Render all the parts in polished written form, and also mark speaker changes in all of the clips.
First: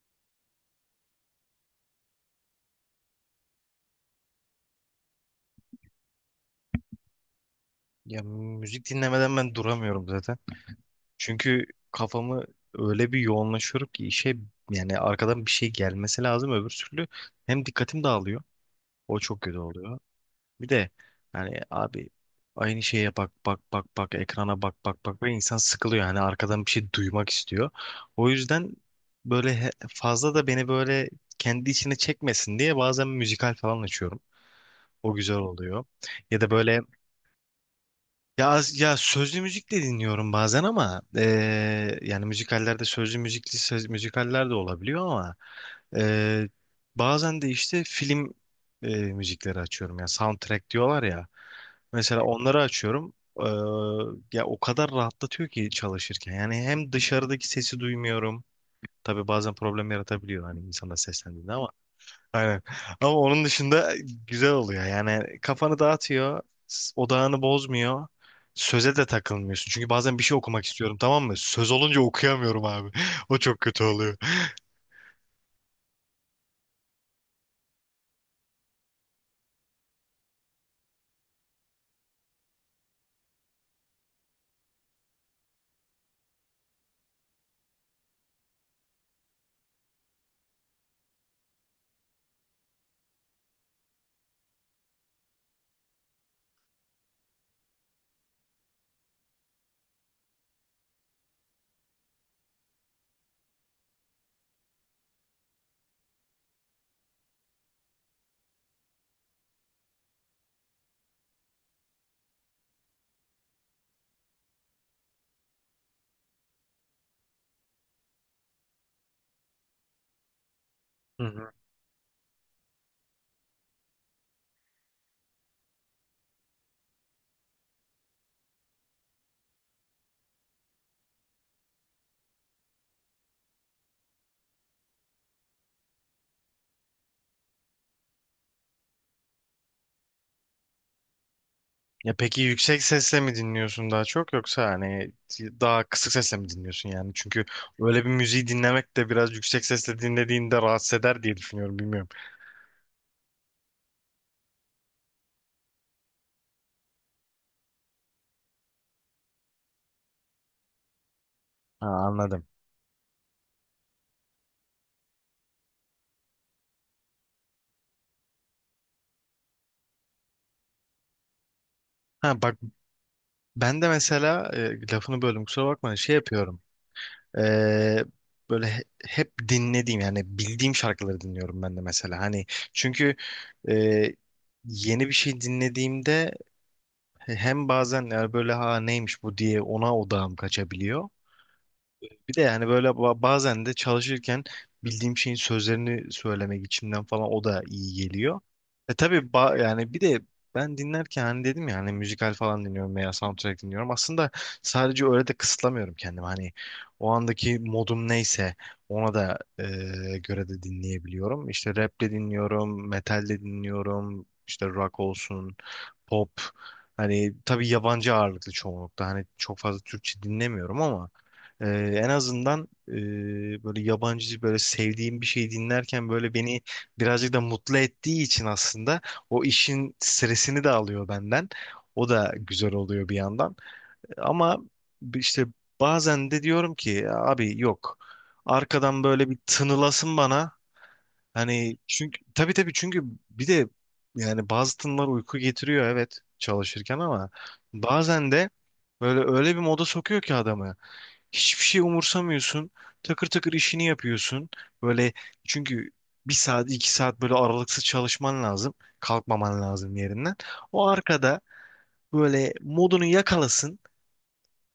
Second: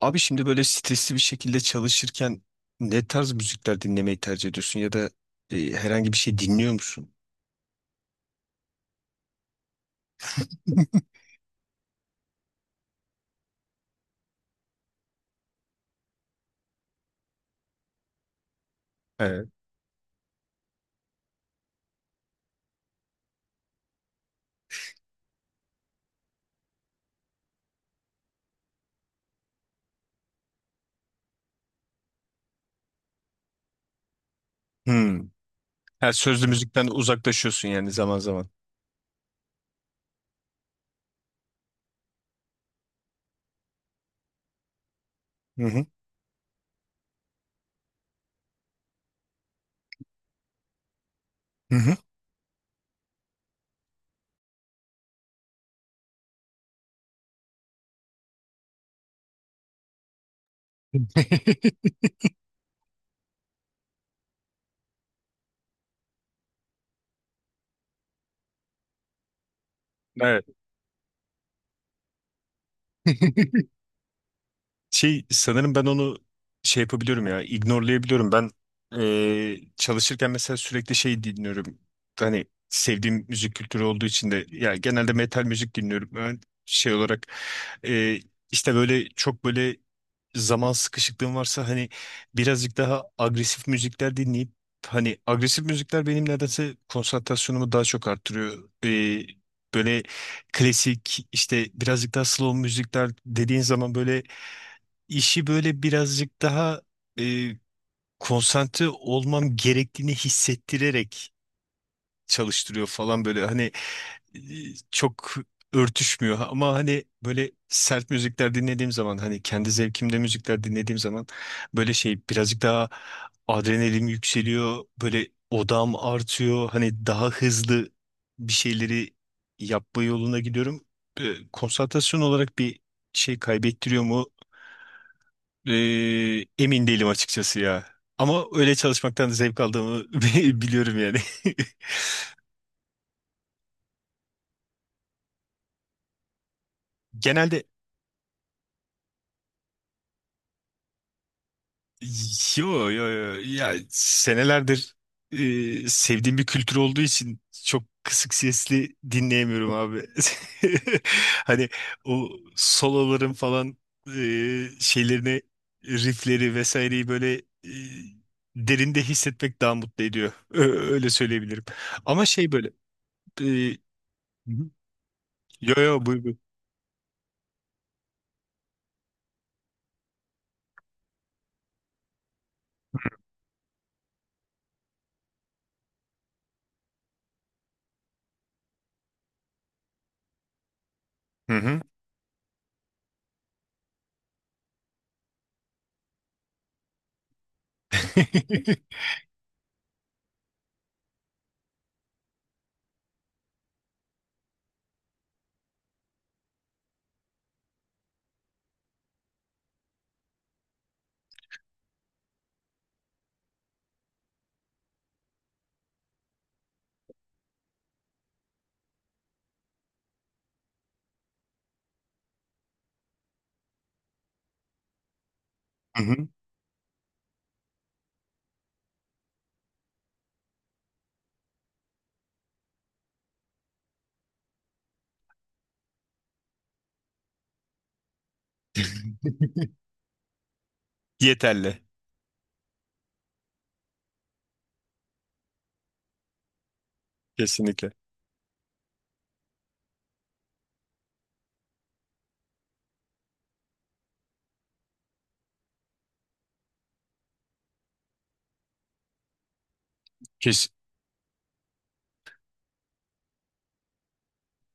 Speaker 1: Abi şimdi böyle stresli bir şekilde çalışırken ne tarz müzikler dinlemeyi tercih ediyorsun ya da herhangi bir şey dinliyor musun?
Speaker 2: Ya müzik dinlemeden ben duramıyorum zaten. Çünkü kafamı öyle bir yoğunlaşıyorum ki işe, yani arkadan bir şey gelmesi lazım, öbür türlü hem dikkatim dağılıyor. O çok
Speaker 1: Evet.
Speaker 2: kötü oluyor. Bir de yani abi aynı şeye bak bak bak bak, ekrana bak bak bak ve insan sıkılıyor. Yani arkadan bir şey duymak istiyor. O yüzden böyle fazla da beni böyle kendi içine çekmesin diye bazen müzikal falan açıyorum. O
Speaker 1: Hmm.
Speaker 2: güzel oluyor.
Speaker 1: Her
Speaker 2: Ya
Speaker 1: sözlü
Speaker 2: da böyle
Speaker 1: müzikten uzaklaşıyorsun yani zaman zaman.
Speaker 2: ya, ya sözlü müzik de dinliyorum bazen ama yani müzikallerde sözlü müzikli söz, müzikaller de olabiliyor ama
Speaker 1: Hı hı.
Speaker 2: eee, bazen de işte film müzikleri açıyorum. Yani soundtrack diyorlar ya.
Speaker 1: Hı hı.
Speaker 2: Mesela onları açıyorum. Eee, ya o kadar rahatlatıyor ki çalışırken. Yani hem dışarıdaki sesi duymuyorum. Tabii bazen problem yaratabiliyor hani insana seslendiğinde ama. Aynen. Ama onun dışında güzel oluyor. Yani kafanı dağıtıyor, odağını bozmuyor. Söze de takılmıyorsun. Çünkü bazen bir şey
Speaker 1: Evet.
Speaker 2: okumak istiyorum, tamam mı? Söz olunca okuyamıyorum abi. O çok kötü oluyor.
Speaker 1: Şey sanırım ben onu şey yapabiliyorum ya ignorelayabiliyorum. Ben çalışırken mesela sürekli şey dinliyorum. Hani sevdiğim müzik kültürü olduğu için de ya genelde metal müzik dinliyorum. Ben şey olarak e, işte böyle çok böyle zaman sıkışıklığım varsa hani birazcık daha agresif müzikler dinleyip hani agresif müzikler benim nedense konsantrasyonumu daha çok arttırıyor. Böyle klasik işte birazcık daha slow müzikler dediğin zaman böyle işi böyle birazcık daha e, konsantre olmam gerektiğini hissettirerek çalıştırıyor falan böyle. Hani e, çok örtüşmüyor ama hani böyle sert müzikler dinlediğim zaman hani kendi zevkimde müzikler dinlediğim
Speaker 2: Hı
Speaker 1: zaman
Speaker 2: hı.
Speaker 1: böyle şey birazcık daha adrenalin yükseliyor böyle odam artıyor hani daha hızlı bir şeyleri yapma yoluna gidiyorum. Konsantrasyon olarak bir şey kaybettiriyor mu? E, Emin değilim açıkçası ya ama öyle çalışmaktan zevk aldığımı biliyorum yani.
Speaker 2: Ya peki yüksek sesle mi dinliyorsun daha çok, yoksa hani daha kısık sesle mi dinliyorsun yani? Çünkü
Speaker 1: Genelde
Speaker 2: öyle bir müziği dinlemek de biraz, yüksek sesle dinlediğinde rahatsız eder diye düşünüyorum, bilmiyorum.
Speaker 1: yo yo yo ya senelerdir sevdiğim bir kültür olduğu için çok kısık sesli dinleyemiyorum abi. Hani
Speaker 2: Ha,
Speaker 1: o
Speaker 2: anladım.
Speaker 1: soloların falan şeylerini riffleri vesaireyi böyle derinde hissetmek daha mutlu ediyor. Öyle söyleyebilirim. Ama
Speaker 2: Ha
Speaker 1: şey
Speaker 2: bak,
Speaker 1: böyle e,
Speaker 2: ben de mesela
Speaker 1: Hı hı.
Speaker 2: lafını böldüm kusura
Speaker 1: Yo
Speaker 2: bakma,
Speaker 1: yo
Speaker 2: şey
Speaker 1: buyur buyur.
Speaker 2: yapıyorum. Ee, böyle hep dinlediğim, yani bildiğim şarkıları dinliyorum ben de mesela. Hani çünkü e, yeni bir şey dinlediğimde hem bazen yani böyle ha neymiş bu diye ona odağım kaçabiliyor.
Speaker 1: Hı hı.
Speaker 2: Bir de yani böyle bazen de çalışırken bildiğim şeyin sözlerini söylemek içimden falan, o da iyi geliyor. E tabii, yani bir de ben dinlerken, hani dedim ya hani müzikal falan dinliyorum veya soundtrack dinliyorum. Aslında sadece öyle de kısıtlamıyorum kendimi. Hani o andaki modum neyse ona da göre de dinleyebiliyorum. İşte rap de dinliyorum, metal de dinliyorum, işte rock olsun, pop. Hani tabii yabancı ağırlıklı çoğunlukta. Hani çok fazla Türkçe dinlemiyorum ama ee, en azından böyle yabancı böyle sevdiğim bir şey
Speaker 1: Hı
Speaker 2: dinlerken
Speaker 1: hı.
Speaker 2: böyle beni birazcık da mutlu ettiği için, aslında o işin stresini de alıyor benden. O da güzel oluyor bir yandan. Ama işte bazen de diyorum ki abi yok. Arkadan böyle bir tınılasın bana. Hani
Speaker 1: Yeterli.
Speaker 2: çünkü tabii tabii, çünkü bir de yani bazı tınılar uyku getiriyor evet, çalışırken, ama
Speaker 1: Kesinlikle.
Speaker 2: bazen de böyle öyle bir moda sokuyor ki adamı. Hiçbir şey umursamıyorsun. Takır takır işini yapıyorsun. Böyle çünkü bir saat iki saat böyle aralıksız çalışman lazım. Kalkmaman lazım yerinden.
Speaker 1: Kesinlikle.
Speaker 2: O arkada böyle modunu yakalasın.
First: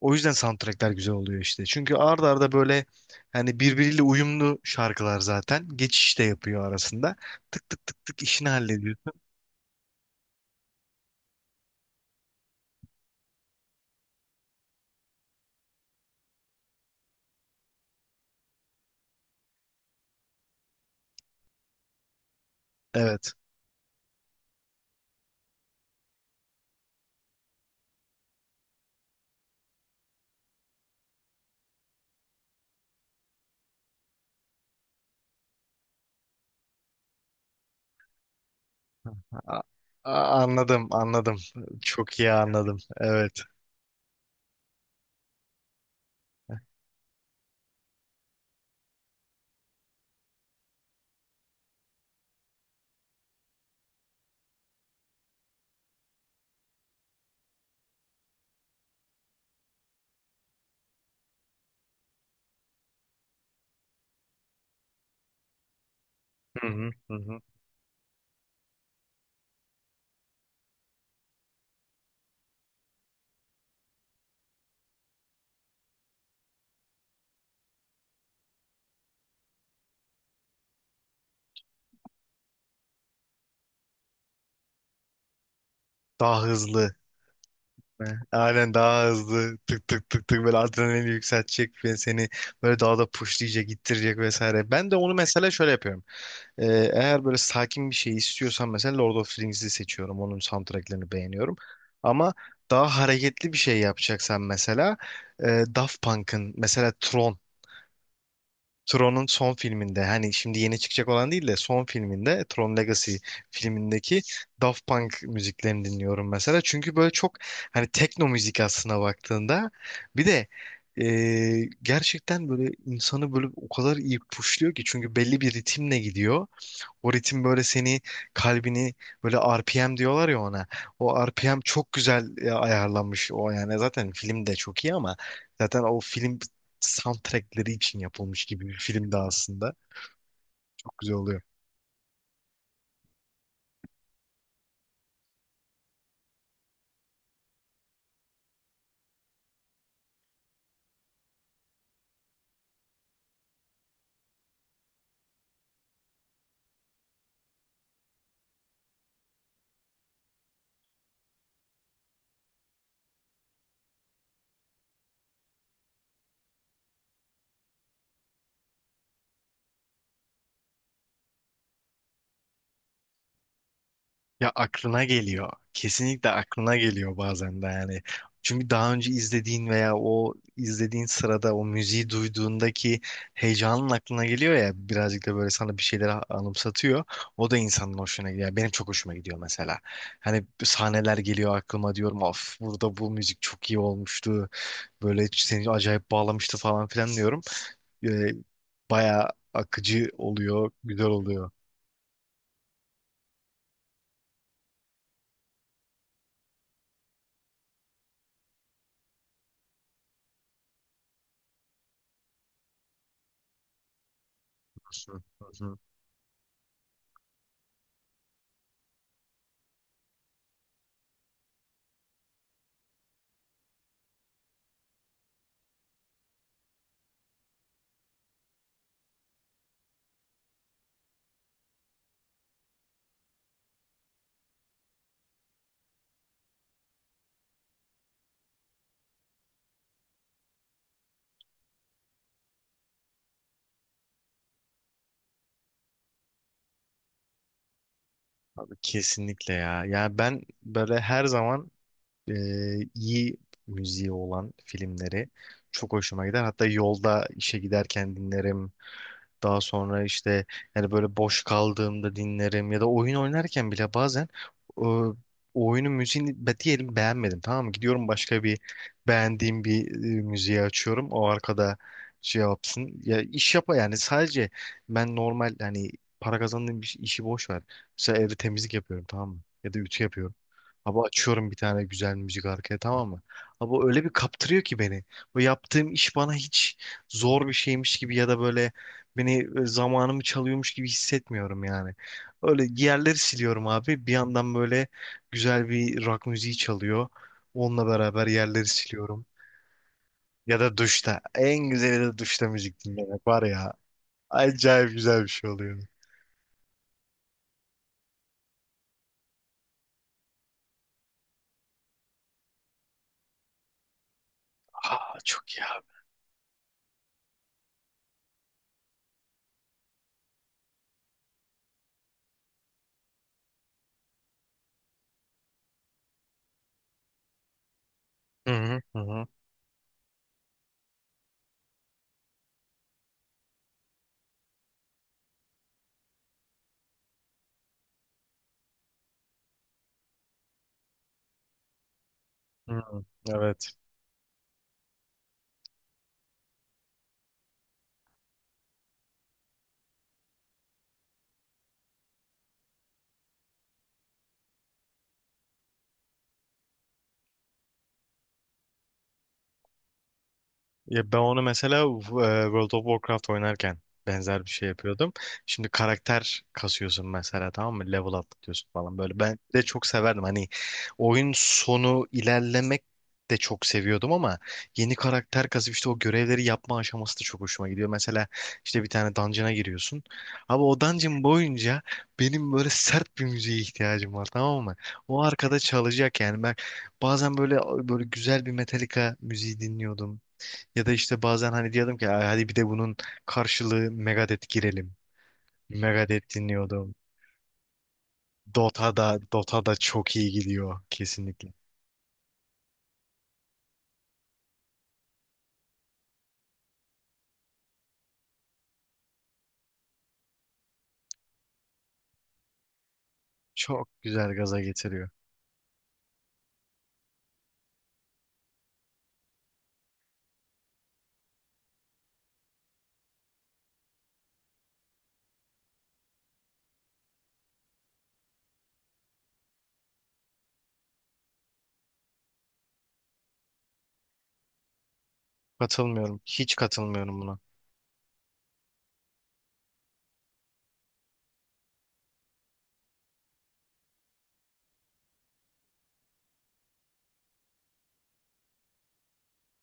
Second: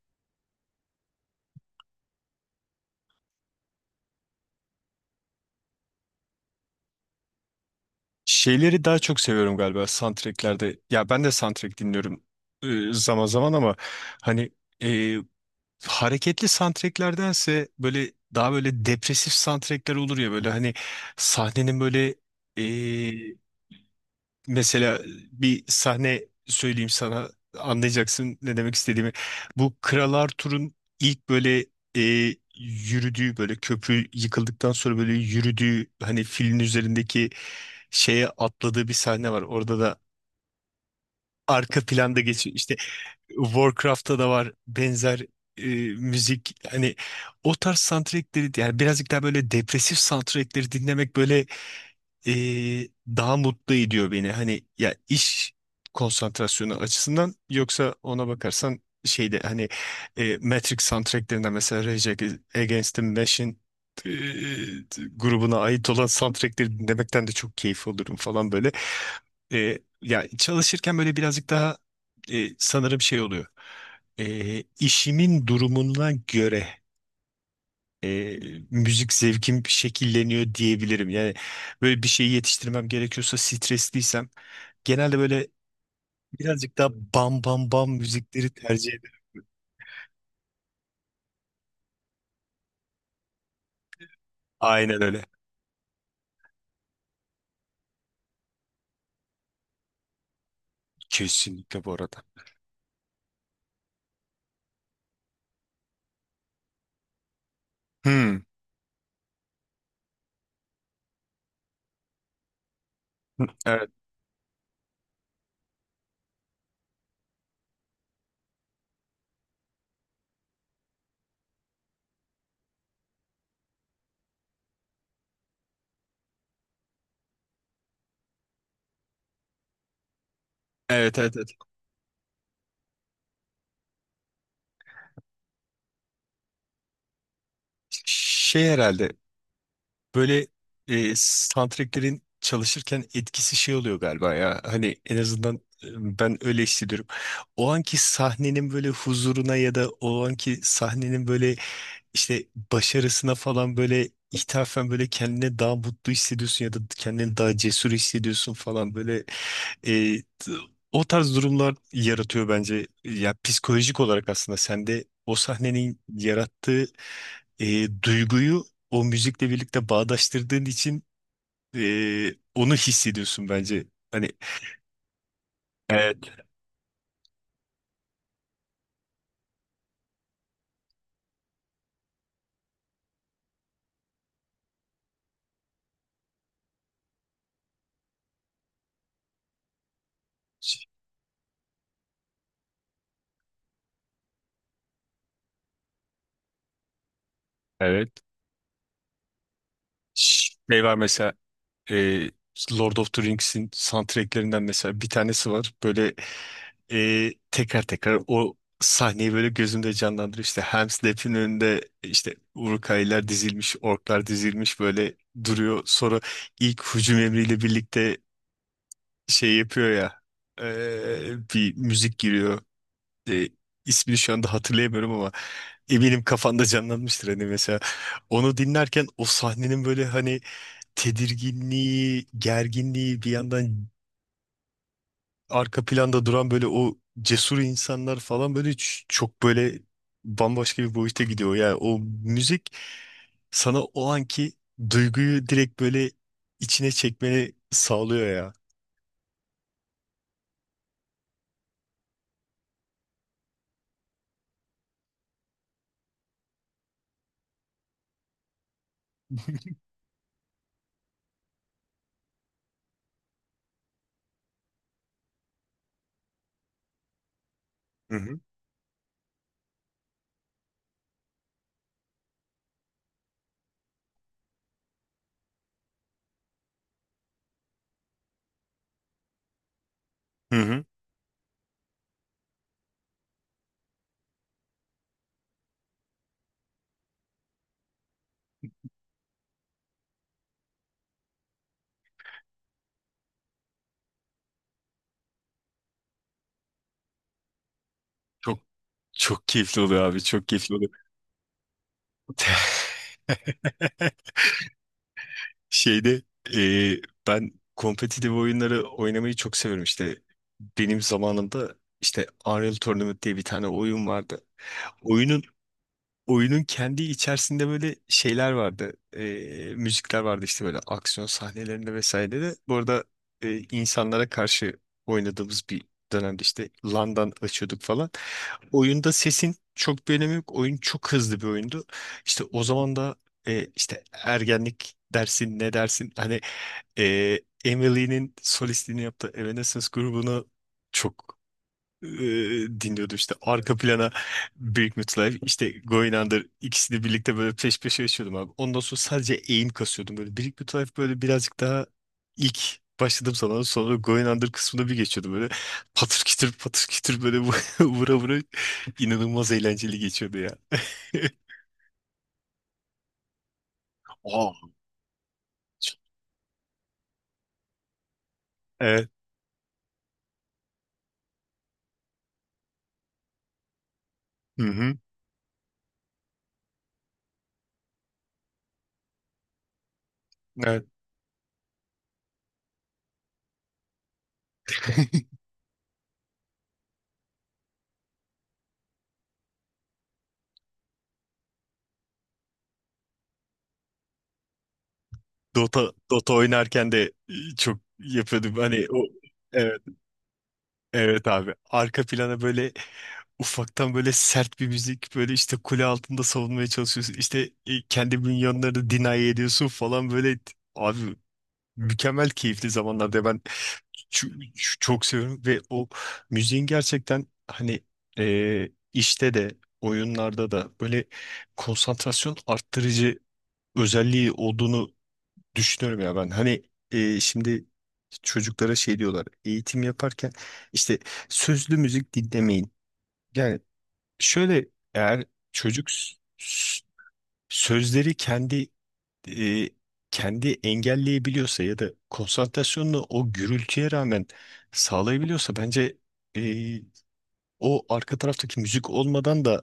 Speaker 2: O yüzden soundtrackler güzel oluyor işte. Çünkü arda arda böyle hani birbiriyle uyumlu şarkılar zaten. Geçiş de yapıyor arasında. Tık tık tık tık işini
Speaker 1: Şeyleri daha
Speaker 2: hallediyorsun.
Speaker 1: çok seviyorum galiba soundtracklerde. Ya ben de soundtrack dinliyorum zaman zaman ama hani e, hareketli soundtracklerdense böyle daha böyle depresif soundtrackler olur ya böyle hani sahnenin böyle
Speaker 2: Evet.
Speaker 1: mesela bir sahne söyleyeyim sana anlayacaksın ne demek istediğimi. Bu Kral Arthur'un ilk böyle e, yürüdüğü böyle köprü yıkıldıktan sonra böyle yürüdüğü hani filin üzerindeki şeye atladığı bir sahne var.
Speaker 2: A-
Speaker 1: Orada da
Speaker 2: anladım, anladım.
Speaker 1: arka
Speaker 2: Çok
Speaker 1: planda
Speaker 2: iyi
Speaker 1: geçiyor. İşte
Speaker 2: anladım. Evet.
Speaker 1: Warcraft'ta da var benzer e, müzik.
Speaker 2: Heh.
Speaker 1: Hani o tarz soundtrackleri yani birazcık daha böyle depresif soundtrackleri dinlemek böyle e, daha mutlu ediyor beni. Hani ya iş konsantrasyonu açısından yoksa ona bakarsan şeyde hani Matrix soundtracklerinde mesela Rage Against the Machine e, grubuna ait olan
Speaker 2: Hı
Speaker 1: soundtrackleri
Speaker 2: hı hı
Speaker 1: dinlemekten de
Speaker 2: hı.
Speaker 1: çok keyif olurum falan böyle. Ya çalışırken böyle birazcık daha sanırım şey oluyor. İşimin durumuna göre e, müzik zevkim şekilleniyor diyebilirim. Yani böyle bir şeyi yetiştirmem gerekiyorsa stresliysem genelde böyle
Speaker 2: Daha
Speaker 1: birazcık daha
Speaker 2: hızlı.
Speaker 1: bam bam bam
Speaker 2: Heh,
Speaker 1: müzikleri
Speaker 2: aynen,
Speaker 1: tercih
Speaker 2: daha
Speaker 1: ederim.
Speaker 2: hızlı, tık tık tık tık, böyle adrenalini yükseltecek ve seni böyle daha da pushlayacak, ittirecek vesaire. Ben de
Speaker 1: Aynen
Speaker 2: onu
Speaker 1: öyle.
Speaker 2: mesela şöyle yapıyorum. Ee, eğer böyle sakin bir şey istiyorsam mesela Lord of the Rings'i seçiyorum. Onun soundtracklerini beğeniyorum.
Speaker 1: Kesinlikle bu arada.
Speaker 2: Ama daha hareketli bir şey yapacaksan mesela Daft Punk'ın mesela Tron.
Speaker 1: Hmm.
Speaker 2: Tron'un son filminde, hani şimdi yeni çıkacak olan değil de son filminde, Tron Legacy
Speaker 1: Evet.
Speaker 2: filmindeki Daft Punk müziklerini dinliyorum mesela. Çünkü böyle çok, hani tekno müzik aslına baktığında bir de e, gerçekten böyle insanı böyle o kadar iyi puşluyor ki, çünkü belli bir ritimle gidiyor. O ritim böyle seni, kalbini, böyle RPM diyorlar ya ona.
Speaker 1: Evet
Speaker 2: O
Speaker 1: evet evet.
Speaker 2: RPM çok güzel ayarlanmış o, yani zaten film de çok iyi ama zaten o film soundtrackleri için yapılmış
Speaker 1: Şey
Speaker 2: gibi bir film
Speaker 1: herhalde
Speaker 2: de aslında.
Speaker 1: böyle
Speaker 2: Çok güzel oluyor.
Speaker 1: soundtracklerin çalışırken etkisi şey oluyor galiba ya. Hani en azından ben öyle hissediyorum. O anki sahnenin böyle huzuruna ya da o anki sahnenin böyle işte başarısına falan böyle ithafen böyle kendine daha mutlu hissediyorsun ya da kendini daha cesur hissediyorsun falan böyle e, t- o tarz durumlar yaratıyor bence. Ya psikolojik olarak aslında sende o sahnenin yarattığı duyguyu o müzikle birlikte bağdaştırdığın için onu hissediyorsun bence. Hani.
Speaker 2: Ya aklına geliyor. Kesinlikle
Speaker 1: Evet.
Speaker 2: aklına geliyor bazen de yani. Çünkü daha önce izlediğin veya o izlediğin sırada o müziği duyduğundaki heyecanın aklına geliyor ya, birazcık da böyle sana bir şeyleri anımsatıyor. O da insanın hoşuna gidiyor. Yani benim çok hoşuma gidiyor mesela. Hani sahneler geliyor aklıma, diyorum of burada bu müzik çok iyi olmuştu. Böyle seni acayip bağlamıştı falan filan diyorum.
Speaker 1: Evet.
Speaker 2: Ee, bayağı akıcı oluyor,
Speaker 1: Şey var
Speaker 2: güzel
Speaker 1: mesela.
Speaker 2: oluyor.
Speaker 1: E, Lord of the Rings'in soundtracklerinden mesela bir tanesi var. Böyle tekrar tekrar o sahneyi böyle gözümde canlandırıyor. İşte Helm's Deep'in önünde işte Uruk-hai'ler dizilmiş, orklar dizilmiş böyle duruyor. Sonra ilk hücum emriyle birlikte şey yapıyor ya bir müzik giriyor. E, ismini şu anda hatırlayamıyorum ama eminim kafanda canlanmıştır hani mesela. Onu dinlerken o sahnenin böyle hani tedirginliği, gerginliği bir yandan arka planda duran böyle o cesur insanlar falan böyle çok böyle bambaşka bir boyuta gidiyor. Yani o müzik sana o anki duyguyu direkt böyle içine çekmeni sağlıyor ya.
Speaker 2: Kesinlikle ya. Ya ben böyle her zaman e, iyi müziği olan filmleri çok hoşuma gider. Hatta yolda işe giderken dinlerim. Daha sonra işte yani böyle boş kaldığımda dinlerim, ya da oyun oynarken bile bazen o oyunun müziğini diyelim beğenmedim, tamam mı? Gidiyorum
Speaker 1: Hı hı.
Speaker 2: başka bir beğendiğim bir müziği açıyorum. O arkada şey yapsın. Ya iş yapa yani sadece ben normal hani para kazandığım bir işi boş ver. Mesela evde temizlik yapıyorum, tamam mı? Ya da ütü yapıyorum.
Speaker 1: Hı hı.
Speaker 2: Abi açıyorum bir tane güzel müzik arkaya, tamam mı? Abi öyle bir kaptırıyor ki beni. Bu yaptığım iş bana hiç zor bir şeymiş gibi ya da böyle, beni zamanımı çalıyormuş gibi hissetmiyorum yani. Öyle yerleri siliyorum abi. Bir yandan böyle güzel bir rock müziği çalıyor. Onunla beraber
Speaker 1: Çok
Speaker 2: yerleri siliyorum.
Speaker 1: çok keyifli oluyor abi, çok
Speaker 2: Ya
Speaker 1: keyifli
Speaker 2: da
Speaker 1: oluyor.
Speaker 2: duşta. En güzeli de duşta müzik dinlemek var ya. Acayip güzel bir şey oluyor.
Speaker 1: Şeyde e, ben kompetitif oyunları oynamayı çok severim işte. Benim zamanımda işte Unreal Tournament diye bir tane oyun vardı.
Speaker 2: Aa
Speaker 1: Oyunun
Speaker 2: çok ya.
Speaker 1: oyunun kendi içerisinde böyle şeyler vardı. Müzikler vardı işte böyle aksiyon sahnelerinde vesaire de. Bu arada insanlara karşı oynadığımız bir dönemde işte LAN'dan açıyorduk falan.
Speaker 2: Hı hı hı
Speaker 1: Oyunda
Speaker 2: hı.
Speaker 1: sesin çok bir önemi yok. Oyun çok hızlı bir oyundu. İşte o zaman da işte ergenlik dersin ne dersin hani e, Emily'nin solistliğini yaptığı Evanescence grubunu çok e,
Speaker 2: Hı,
Speaker 1: dinliyordum işte
Speaker 2: evet.
Speaker 1: arka plana Big Little Lies işte Going Under ikisini birlikte böyle peş peşe yaşıyordum abi. Ondan sonra sadece eğim kasıyordum böyle. Big Little Lies böyle birazcık daha ilk başladım zaman sonra Going Under kısmına bir geçiyordum böyle patır kütür patır kütür böyle vura vura inanılmaz eğlenceli geçiyordu ya.
Speaker 2: Ya ben onu mesela World of Warcraft oynarken benzer bir
Speaker 1: Aa,
Speaker 2: şey yapıyordum. Şimdi karakter kasıyorsun mesela, tamam mı? Level atlatıyorsun falan
Speaker 1: evet.
Speaker 2: böyle. Ben de çok severdim. Hani oyun sonu ilerlemek de çok seviyordum ama
Speaker 1: Hı
Speaker 2: yeni
Speaker 1: hı.
Speaker 2: karakter kasıp işte o görevleri yapma aşaması da çok hoşuma gidiyor. Mesela işte bir tane dungeon'a giriyorsun. Abi o
Speaker 1: Evet.
Speaker 2: dungeon boyunca benim böyle sert bir müziğe ihtiyacım var, tamam mı? O arkada çalacak. Yani ben bazen böyle, böyle güzel bir Metallica müziği dinliyordum. Ya da işte bazen hani diyordum ki "Ay, hadi bir de bunun karşılığı Megadeth girelim."
Speaker 1: Dota Dota
Speaker 2: Megadeth
Speaker 1: oynarken
Speaker 2: dinliyordum.
Speaker 1: de çok yapıyordum. Hani
Speaker 2: Dota
Speaker 1: o
Speaker 2: da, Dota da
Speaker 1: evet
Speaker 2: çok iyi gidiyor
Speaker 1: evet
Speaker 2: kesinlikle.
Speaker 1: abi. Arka plana böyle ufaktan böyle sert bir müzik böyle işte kule altında savunmaya çalışıyorsun. İşte kendi minyonlarını deny ediyorsun falan böyle abi mükemmel keyifli zamanlarda ben
Speaker 2: Çok güzel gaza
Speaker 1: çok
Speaker 2: getiriyor.
Speaker 1: seviyorum ve o müziğin gerçekten hani işte de oyunlarda da böyle konsantrasyon arttırıcı özelliği olduğunu düşünüyorum ya ben. Hani şimdi çocuklara şey diyorlar eğitim yaparken işte sözlü müzik dinlemeyin. Yani şöyle eğer çocuk
Speaker 2: Katılmıyorum. Hiç katılmıyorum buna.
Speaker 1: sözleri kendi e, kendi engelleyebiliyorsa ya da konsantrasyonunu o gürültüye rağmen sağlayabiliyorsa bence e, o arka taraftaki müzik olmadan da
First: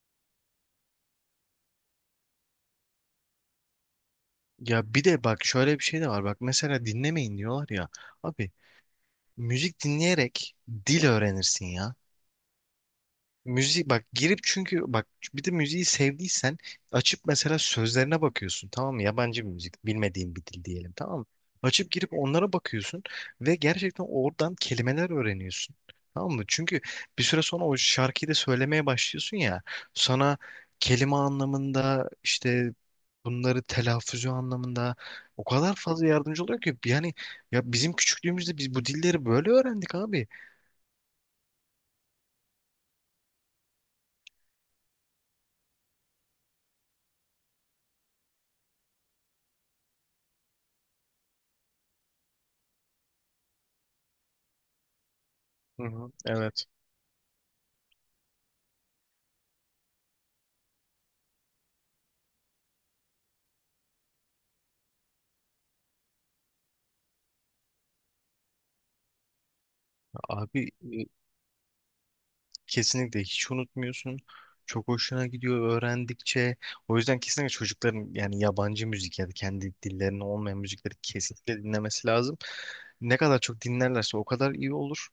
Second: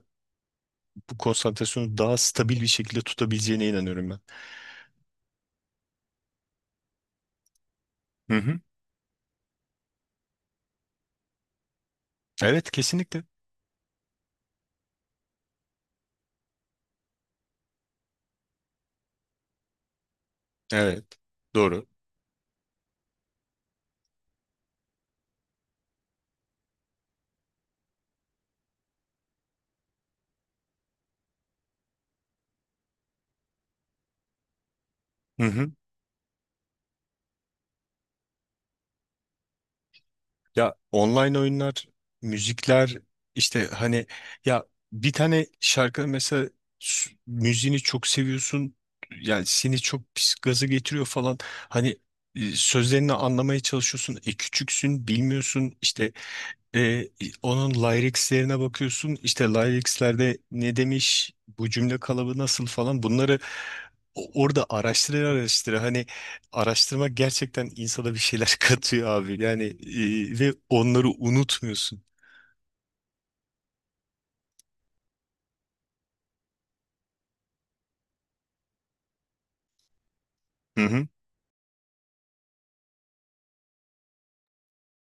Speaker 1: bu konsantrasyonu daha stabil bir şekilde tutabileceğine inanıyorum ben.
Speaker 2: Ya bir de bak şöyle bir şey de var. Bak mesela dinlemeyin diyorlar ya.
Speaker 1: Hı
Speaker 2: Abi
Speaker 1: hı.
Speaker 2: müzik dinleyerek dil öğrenirsin ya.
Speaker 1: Evet kesinlikle.
Speaker 2: Müzik bak girip, çünkü bak bir de müziği sevdiysen açıp mesela sözlerine bakıyorsun, tamam mı? Yabancı bir müzik, bilmediğin bir dil diyelim,
Speaker 1: Evet.
Speaker 2: tamam mı?
Speaker 1: Doğru.
Speaker 2: Açıp girip onlara bakıyorsun ve gerçekten oradan kelimeler öğreniyorsun. Tamam mı? Çünkü bir süre sonra o şarkıyı da söylemeye başlıyorsun ya, sana kelime anlamında işte, bunları telaffuzu anlamında
Speaker 1: Hı
Speaker 2: o
Speaker 1: hı.
Speaker 2: kadar fazla yardımcı oluyor ki yani. Ya bizim küçüklüğümüzde biz bu dilleri böyle öğrendik abi.
Speaker 1: Ya online oyunlar, müzikler işte hani ya bir tane şarkı mesela müziğini çok seviyorsun. Yani seni çok pis gaza getiriyor falan. Hani sözlerini anlamaya çalışıyorsun. E küçüksün, bilmiyorsun.
Speaker 2: Hı hı,
Speaker 1: İşte
Speaker 2: evet
Speaker 1: e, onun Lyrics'lerine bakıyorsun işte Lyrics'lerde ne demiş bu cümle kalıbı nasıl falan bunları orada araştıra araştıra hani araştırma gerçekten insana bir şeyler katıyor abi yani ve
Speaker 2: abi
Speaker 1: onları unutmuyorsun.
Speaker 2: kesinlikle hiç unutmuyorsun. Çok hoşuna gidiyor öğrendikçe. O yüzden kesinlikle çocukların yani yabancı müzik ya da kendi dillerine olmayan
Speaker 1: Hı
Speaker 2: müzikleri
Speaker 1: hı.
Speaker 2: kesinlikle dinlemesi lazım. Ne kadar çok dinlerlerse o kadar iyi olur.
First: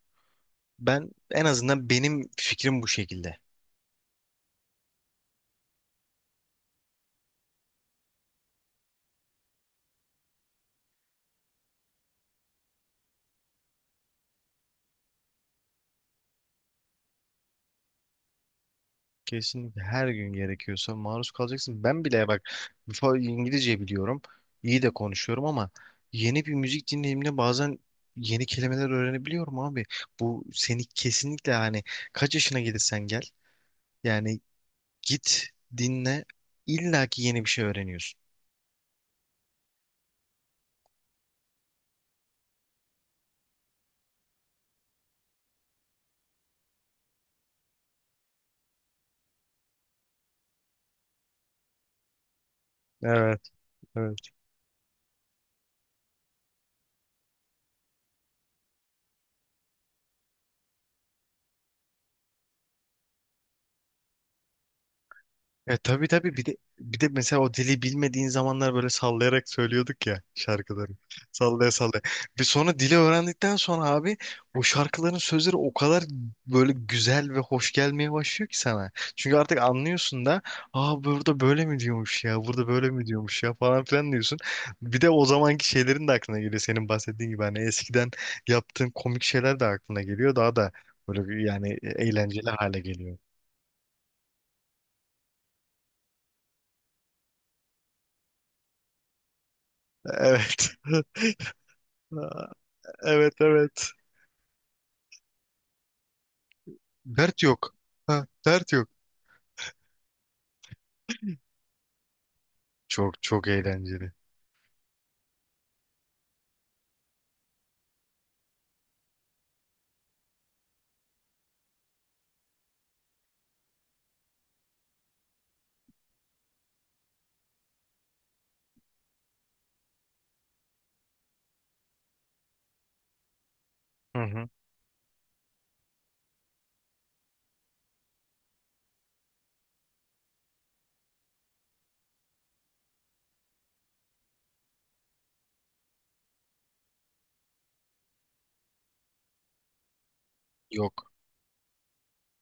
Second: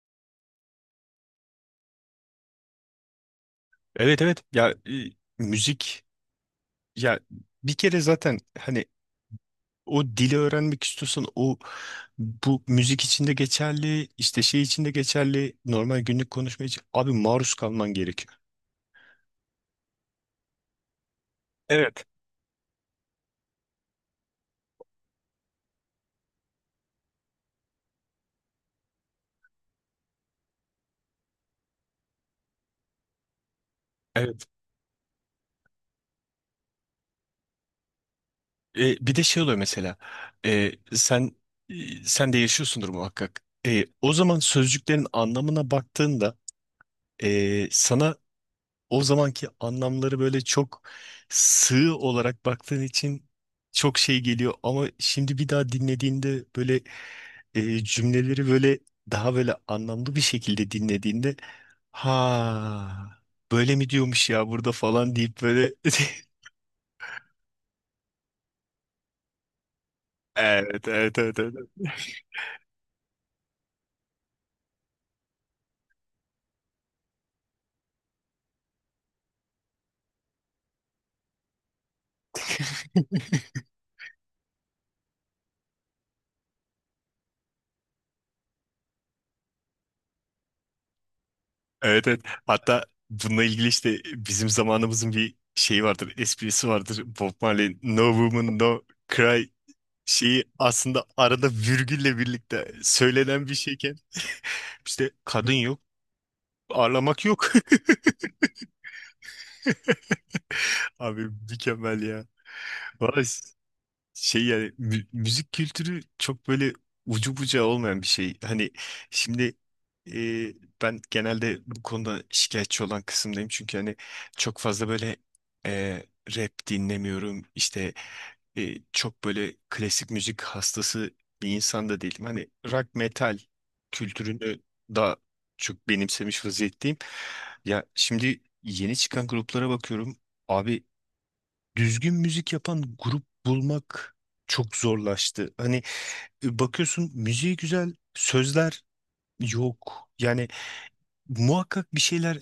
Speaker 2: Ben en azından, benim fikrim bu şekilde.
Speaker 1: Evet evet ya müzik ya bir kere zaten hani o dili öğrenmek istiyorsan o bu müzik için de geçerli işte şey için de geçerli normal günlük konuşma için abi maruz kalman gerekiyor.
Speaker 2: Kesinlikle her gün gerekiyorsa maruz kalacaksın.
Speaker 1: Evet.
Speaker 2: Ben bile bak, İngilizce biliyorum. İyi de konuşuyorum ama yeni bir müzik dinleyimine bazen yeni kelimeler öğrenebiliyorum abi. Bu seni kesinlikle hani kaç yaşına gelirsen gel. Yani
Speaker 1: Evet.
Speaker 2: git, dinle, illaki yeni bir şey öğreniyorsun.
Speaker 1: Bir de şey oluyor mesela. Sen e, sen de yaşıyorsundur muhakkak. O zaman sözcüklerin anlamına baktığında sana o zamanki anlamları böyle çok sığ olarak baktığın için
Speaker 2: Evet,
Speaker 1: çok
Speaker 2: evet.
Speaker 1: şey geliyor. Ama şimdi bir daha dinlediğinde böyle cümleleri böyle daha böyle anlamlı bir şekilde dinlediğinde ha böyle mi diyormuş ya burada falan deyip böyle
Speaker 2: E tabii tabii, bir de bir de mesela o dili bilmediğin zamanlar böyle sallayarak söylüyorduk ya
Speaker 1: evet
Speaker 2: şarkıları.
Speaker 1: evet evet evet.
Speaker 2: Sallaya sallaya. Bir sonra dili öğrendikten sonra abi o şarkıların sözleri o kadar böyle güzel ve hoş gelmeye başlıyor ki sana. Çünkü artık anlıyorsun da, aa burada böyle mi diyormuş ya, burada böyle mi diyormuş ya falan filan diyorsun. Bir de o zamanki şeylerin de aklına geliyor senin bahsettiğin gibi, hani eskiden yaptığın komik şeyler de aklına geliyor, daha da böyle bir yani
Speaker 1: Evet evet.
Speaker 2: eğlenceli hale
Speaker 1: Hatta
Speaker 2: geliyor.
Speaker 1: bununla ilgili işte bizim zamanımızın bir şeyi vardır, esprisi vardır. Bob Marley No Woman No Cry şeyi
Speaker 2: Evet.
Speaker 1: aslında arada virgülle birlikte
Speaker 2: Evet,
Speaker 1: söylenen bir
Speaker 2: evet.
Speaker 1: şeyken işte kadın yok, ağlamak
Speaker 2: Dert
Speaker 1: yok.
Speaker 2: yok. Ha, dert yok.
Speaker 1: Abi mükemmel ya. Vay.
Speaker 2: Çok çok eğlenceli.
Speaker 1: Şey yani müzik kültürü çok böyle ucu bucağı olmayan bir şey. Hani şimdi e, ben genelde bu konuda şikayetçi olan kısımdayım. Çünkü hani çok fazla böyle e, rap dinlemiyorum. İşte çok böyle klasik müzik hastası bir insan da değilim. Hani rock metal
Speaker 2: Hı hı.
Speaker 1: kültürünü daha çok benimsemiş vaziyetteyim. Ya şimdi yeni çıkan gruplara bakıyorum. Abi düzgün müzik yapan grup bulmak çok zorlaştı. Hani bakıyorsun müziği güzel, sözler yok. Yani
Speaker 2: Yok.
Speaker 1: muhakkak bir şeyler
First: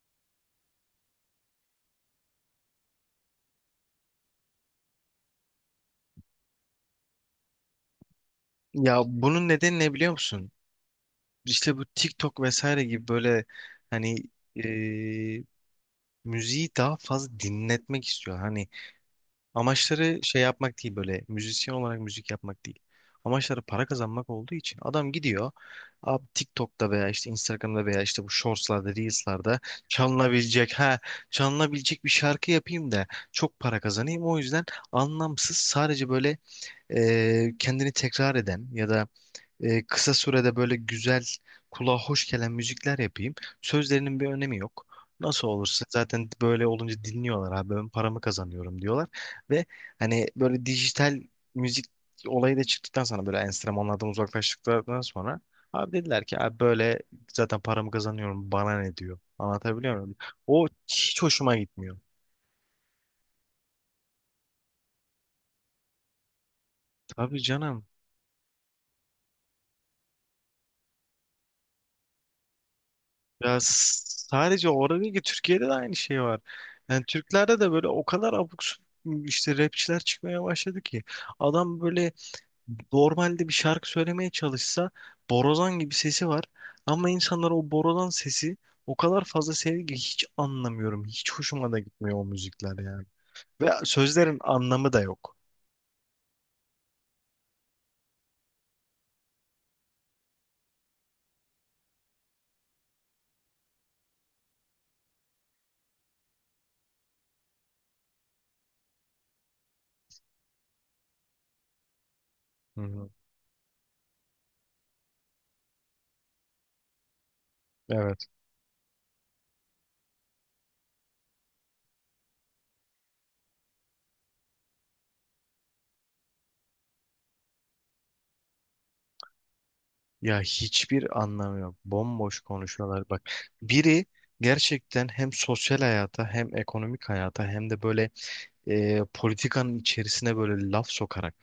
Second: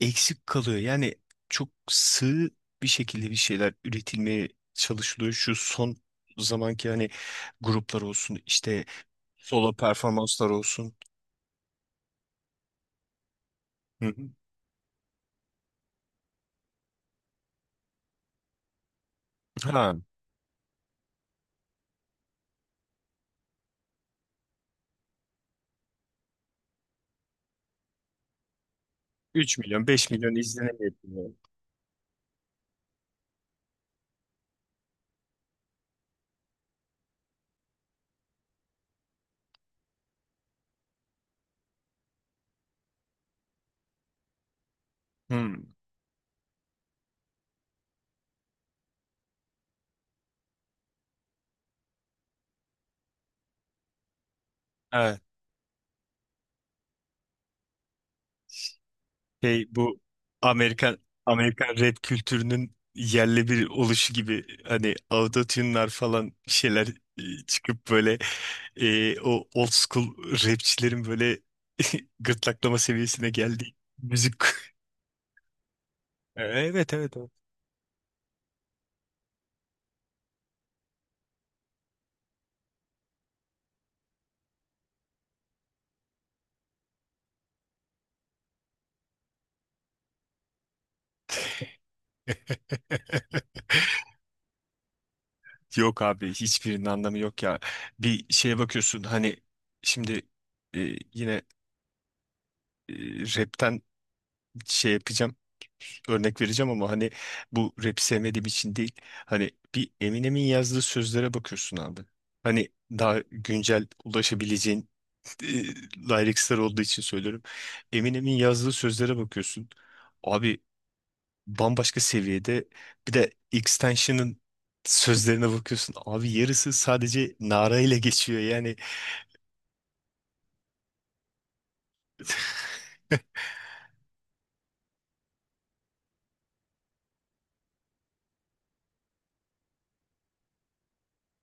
Speaker 1: eksik kalıyor. Yani çok sığ bir şekilde bir şeyler üretilmeye çalışılıyor. Şu son zamanki hani gruplar olsun, işte
Speaker 2: Ya bunun
Speaker 1: solo
Speaker 2: nedeni ne biliyor
Speaker 1: performanslar
Speaker 2: musun?
Speaker 1: olsun.
Speaker 2: İşte bu TikTok vesaire gibi böyle,
Speaker 1: Hı
Speaker 2: hani
Speaker 1: hı.
Speaker 2: e, müziği daha fazla dinletmek istiyor. Hani
Speaker 1: Ha,
Speaker 2: amaçları şey yapmak değil, böyle müzisyen olarak müzik yapmak değil. Amaçları para kazanmak olduğu için adam gidiyor abi, TikTok'ta veya işte Instagram'da veya işte bu Shorts'larda,
Speaker 1: 3
Speaker 2: Reels'larda
Speaker 1: milyon, 5 milyon
Speaker 2: çalınabilecek ha,
Speaker 1: izlenemeyebiliyor.
Speaker 2: çalınabilecek bir şarkı yapayım da çok para kazanayım. O yüzden anlamsız, sadece böyle kendini tekrar eden ya da kısa sürede böyle güzel, kulağa hoş gelen müzikler yapayım. Sözlerinin bir önemi yok. Nasıl
Speaker 1: Hı.
Speaker 2: olursa, zaten böyle olunca dinliyorlar abi, ben paramı kazanıyorum diyorlar. Ve hani böyle dijital müzik olayı da çıktıktan sonra, böyle enstrümanlardan uzaklaştıktan sonra abi dediler ki, abi böyle zaten paramı kazanıyorum, bana ne diyor.
Speaker 1: Şey
Speaker 2: Anlatabiliyor
Speaker 1: bu
Speaker 2: muyum? O
Speaker 1: Amerikan
Speaker 2: hiç hoşuma
Speaker 1: Amerikan
Speaker 2: gitmiyor.
Speaker 1: rap kültürünün yerli bir oluşu gibi hani autotune'lar falan bir şeyler
Speaker 2: Tabii canım.
Speaker 1: çıkıp böyle o old school rapçilerin böyle gırtlaklama seviyesine
Speaker 2: Ya
Speaker 1: geldiği müzik.
Speaker 2: sadece orada değil ki, Türkiye'de de aynı şey var.
Speaker 1: Evet evet
Speaker 2: Yani
Speaker 1: evet.
Speaker 2: Türklerde de böyle o kadar abuk subuk işte rapçiler çıkmaya başladı ki, adam böyle normalde bir şarkı söylemeye çalışsa borazan gibi sesi var ama insanlar o borazan sesi o kadar fazla seviyor ki, hiç anlamıyorum. Hiç hoşuma da gitmiyor o müzikler yani. Ve sözlerin anlamı da yok.
Speaker 1: Yok abi hiçbirinin anlamı yok ya. Bir şeye bakıyorsun hani şimdi e, yine e, rapten şey yapacağım. Örnek vereceğim ama hani bu rap sevmediğim için değil. Hani bir Eminem'in yazdığı sözlere bakıyorsun abi. Hani
Speaker 2: Hı hı.
Speaker 1: daha güncel ulaşabileceğin e, lyricsler olduğu için söylüyorum.
Speaker 2: Evet.
Speaker 1: Eminem'in yazdığı sözlere bakıyorsun. Abi bambaşka seviyede. Bir de Xtension'ın sözlerine bakıyorsun. Abi yarısı sadece narayla geçiyor yani.
Speaker 2: Ya hiçbir anlamı yok. Bomboş konuşuyorlar bak. Biri gerçekten hem sosyal hayata hem ekonomik hayata hem de böyle politikanın içerisine böyle laf sokarak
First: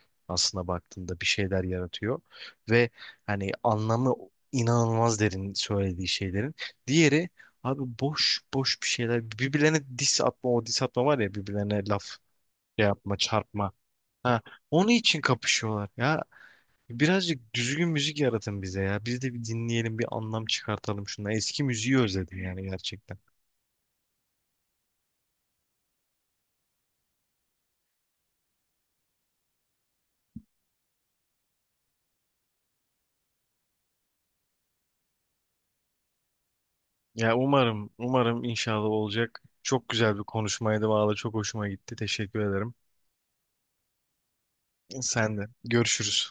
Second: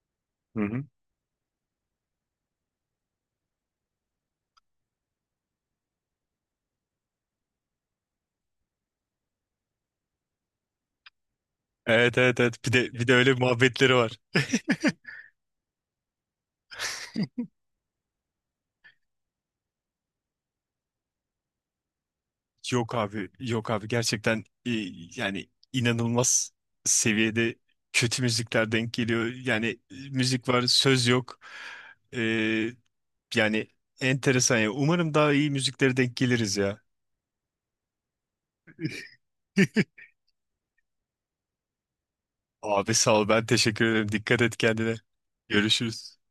Speaker 1: Hı
Speaker 2: aslında
Speaker 1: hı.
Speaker 2: baktığında bir şeyler yaratıyor. Ve hani anlamı inanılmaz derin söylediği şeylerin. Diğeri abi boş boş bir şeyler, birbirlerine diss atma, o diss atma var ya, birbirlerine laf
Speaker 1: Evet evet evet. Bir
Speaker 2: şey
Speaker 1: de bir de
Speaker 2: yapma,
Speaker 1: öyle
Speaker 2: çarpma.
Speaker 1: muhabbetleri var.
Speaker 2: Ha, onun için kapışıyorlar ya. Birazcık düzgün müzik yaratın bize ya. Biz de bir dinleyelim, bir anlam çıkartalım şuna. Eski müziği özledim yani
Speaker 1: Yok
Speaker 2: gerçekten.
Speaker 1: abi, yok abi gerçekten yani inanılmaz seviyede kötü müzikler denk geliyor. Yani müzik var, söz yok. Ee, Yani enteresan ya. Umarım daha iyi müziklere denk geliriz ya.
Speaker 2: Ya umarım, umarım, inşallah olacak. Çok güzel bir konuşmaydı valla. Çok hoşuma gitti. Teşekkür ederim.
Speaker 1: Abi sağ ol, ben teşekkür ederim. Dikkat et kendine.
Speaker 2: Sen de.
Speaker 1: Görüşürüz.
Speaker 2: Görüşürüz.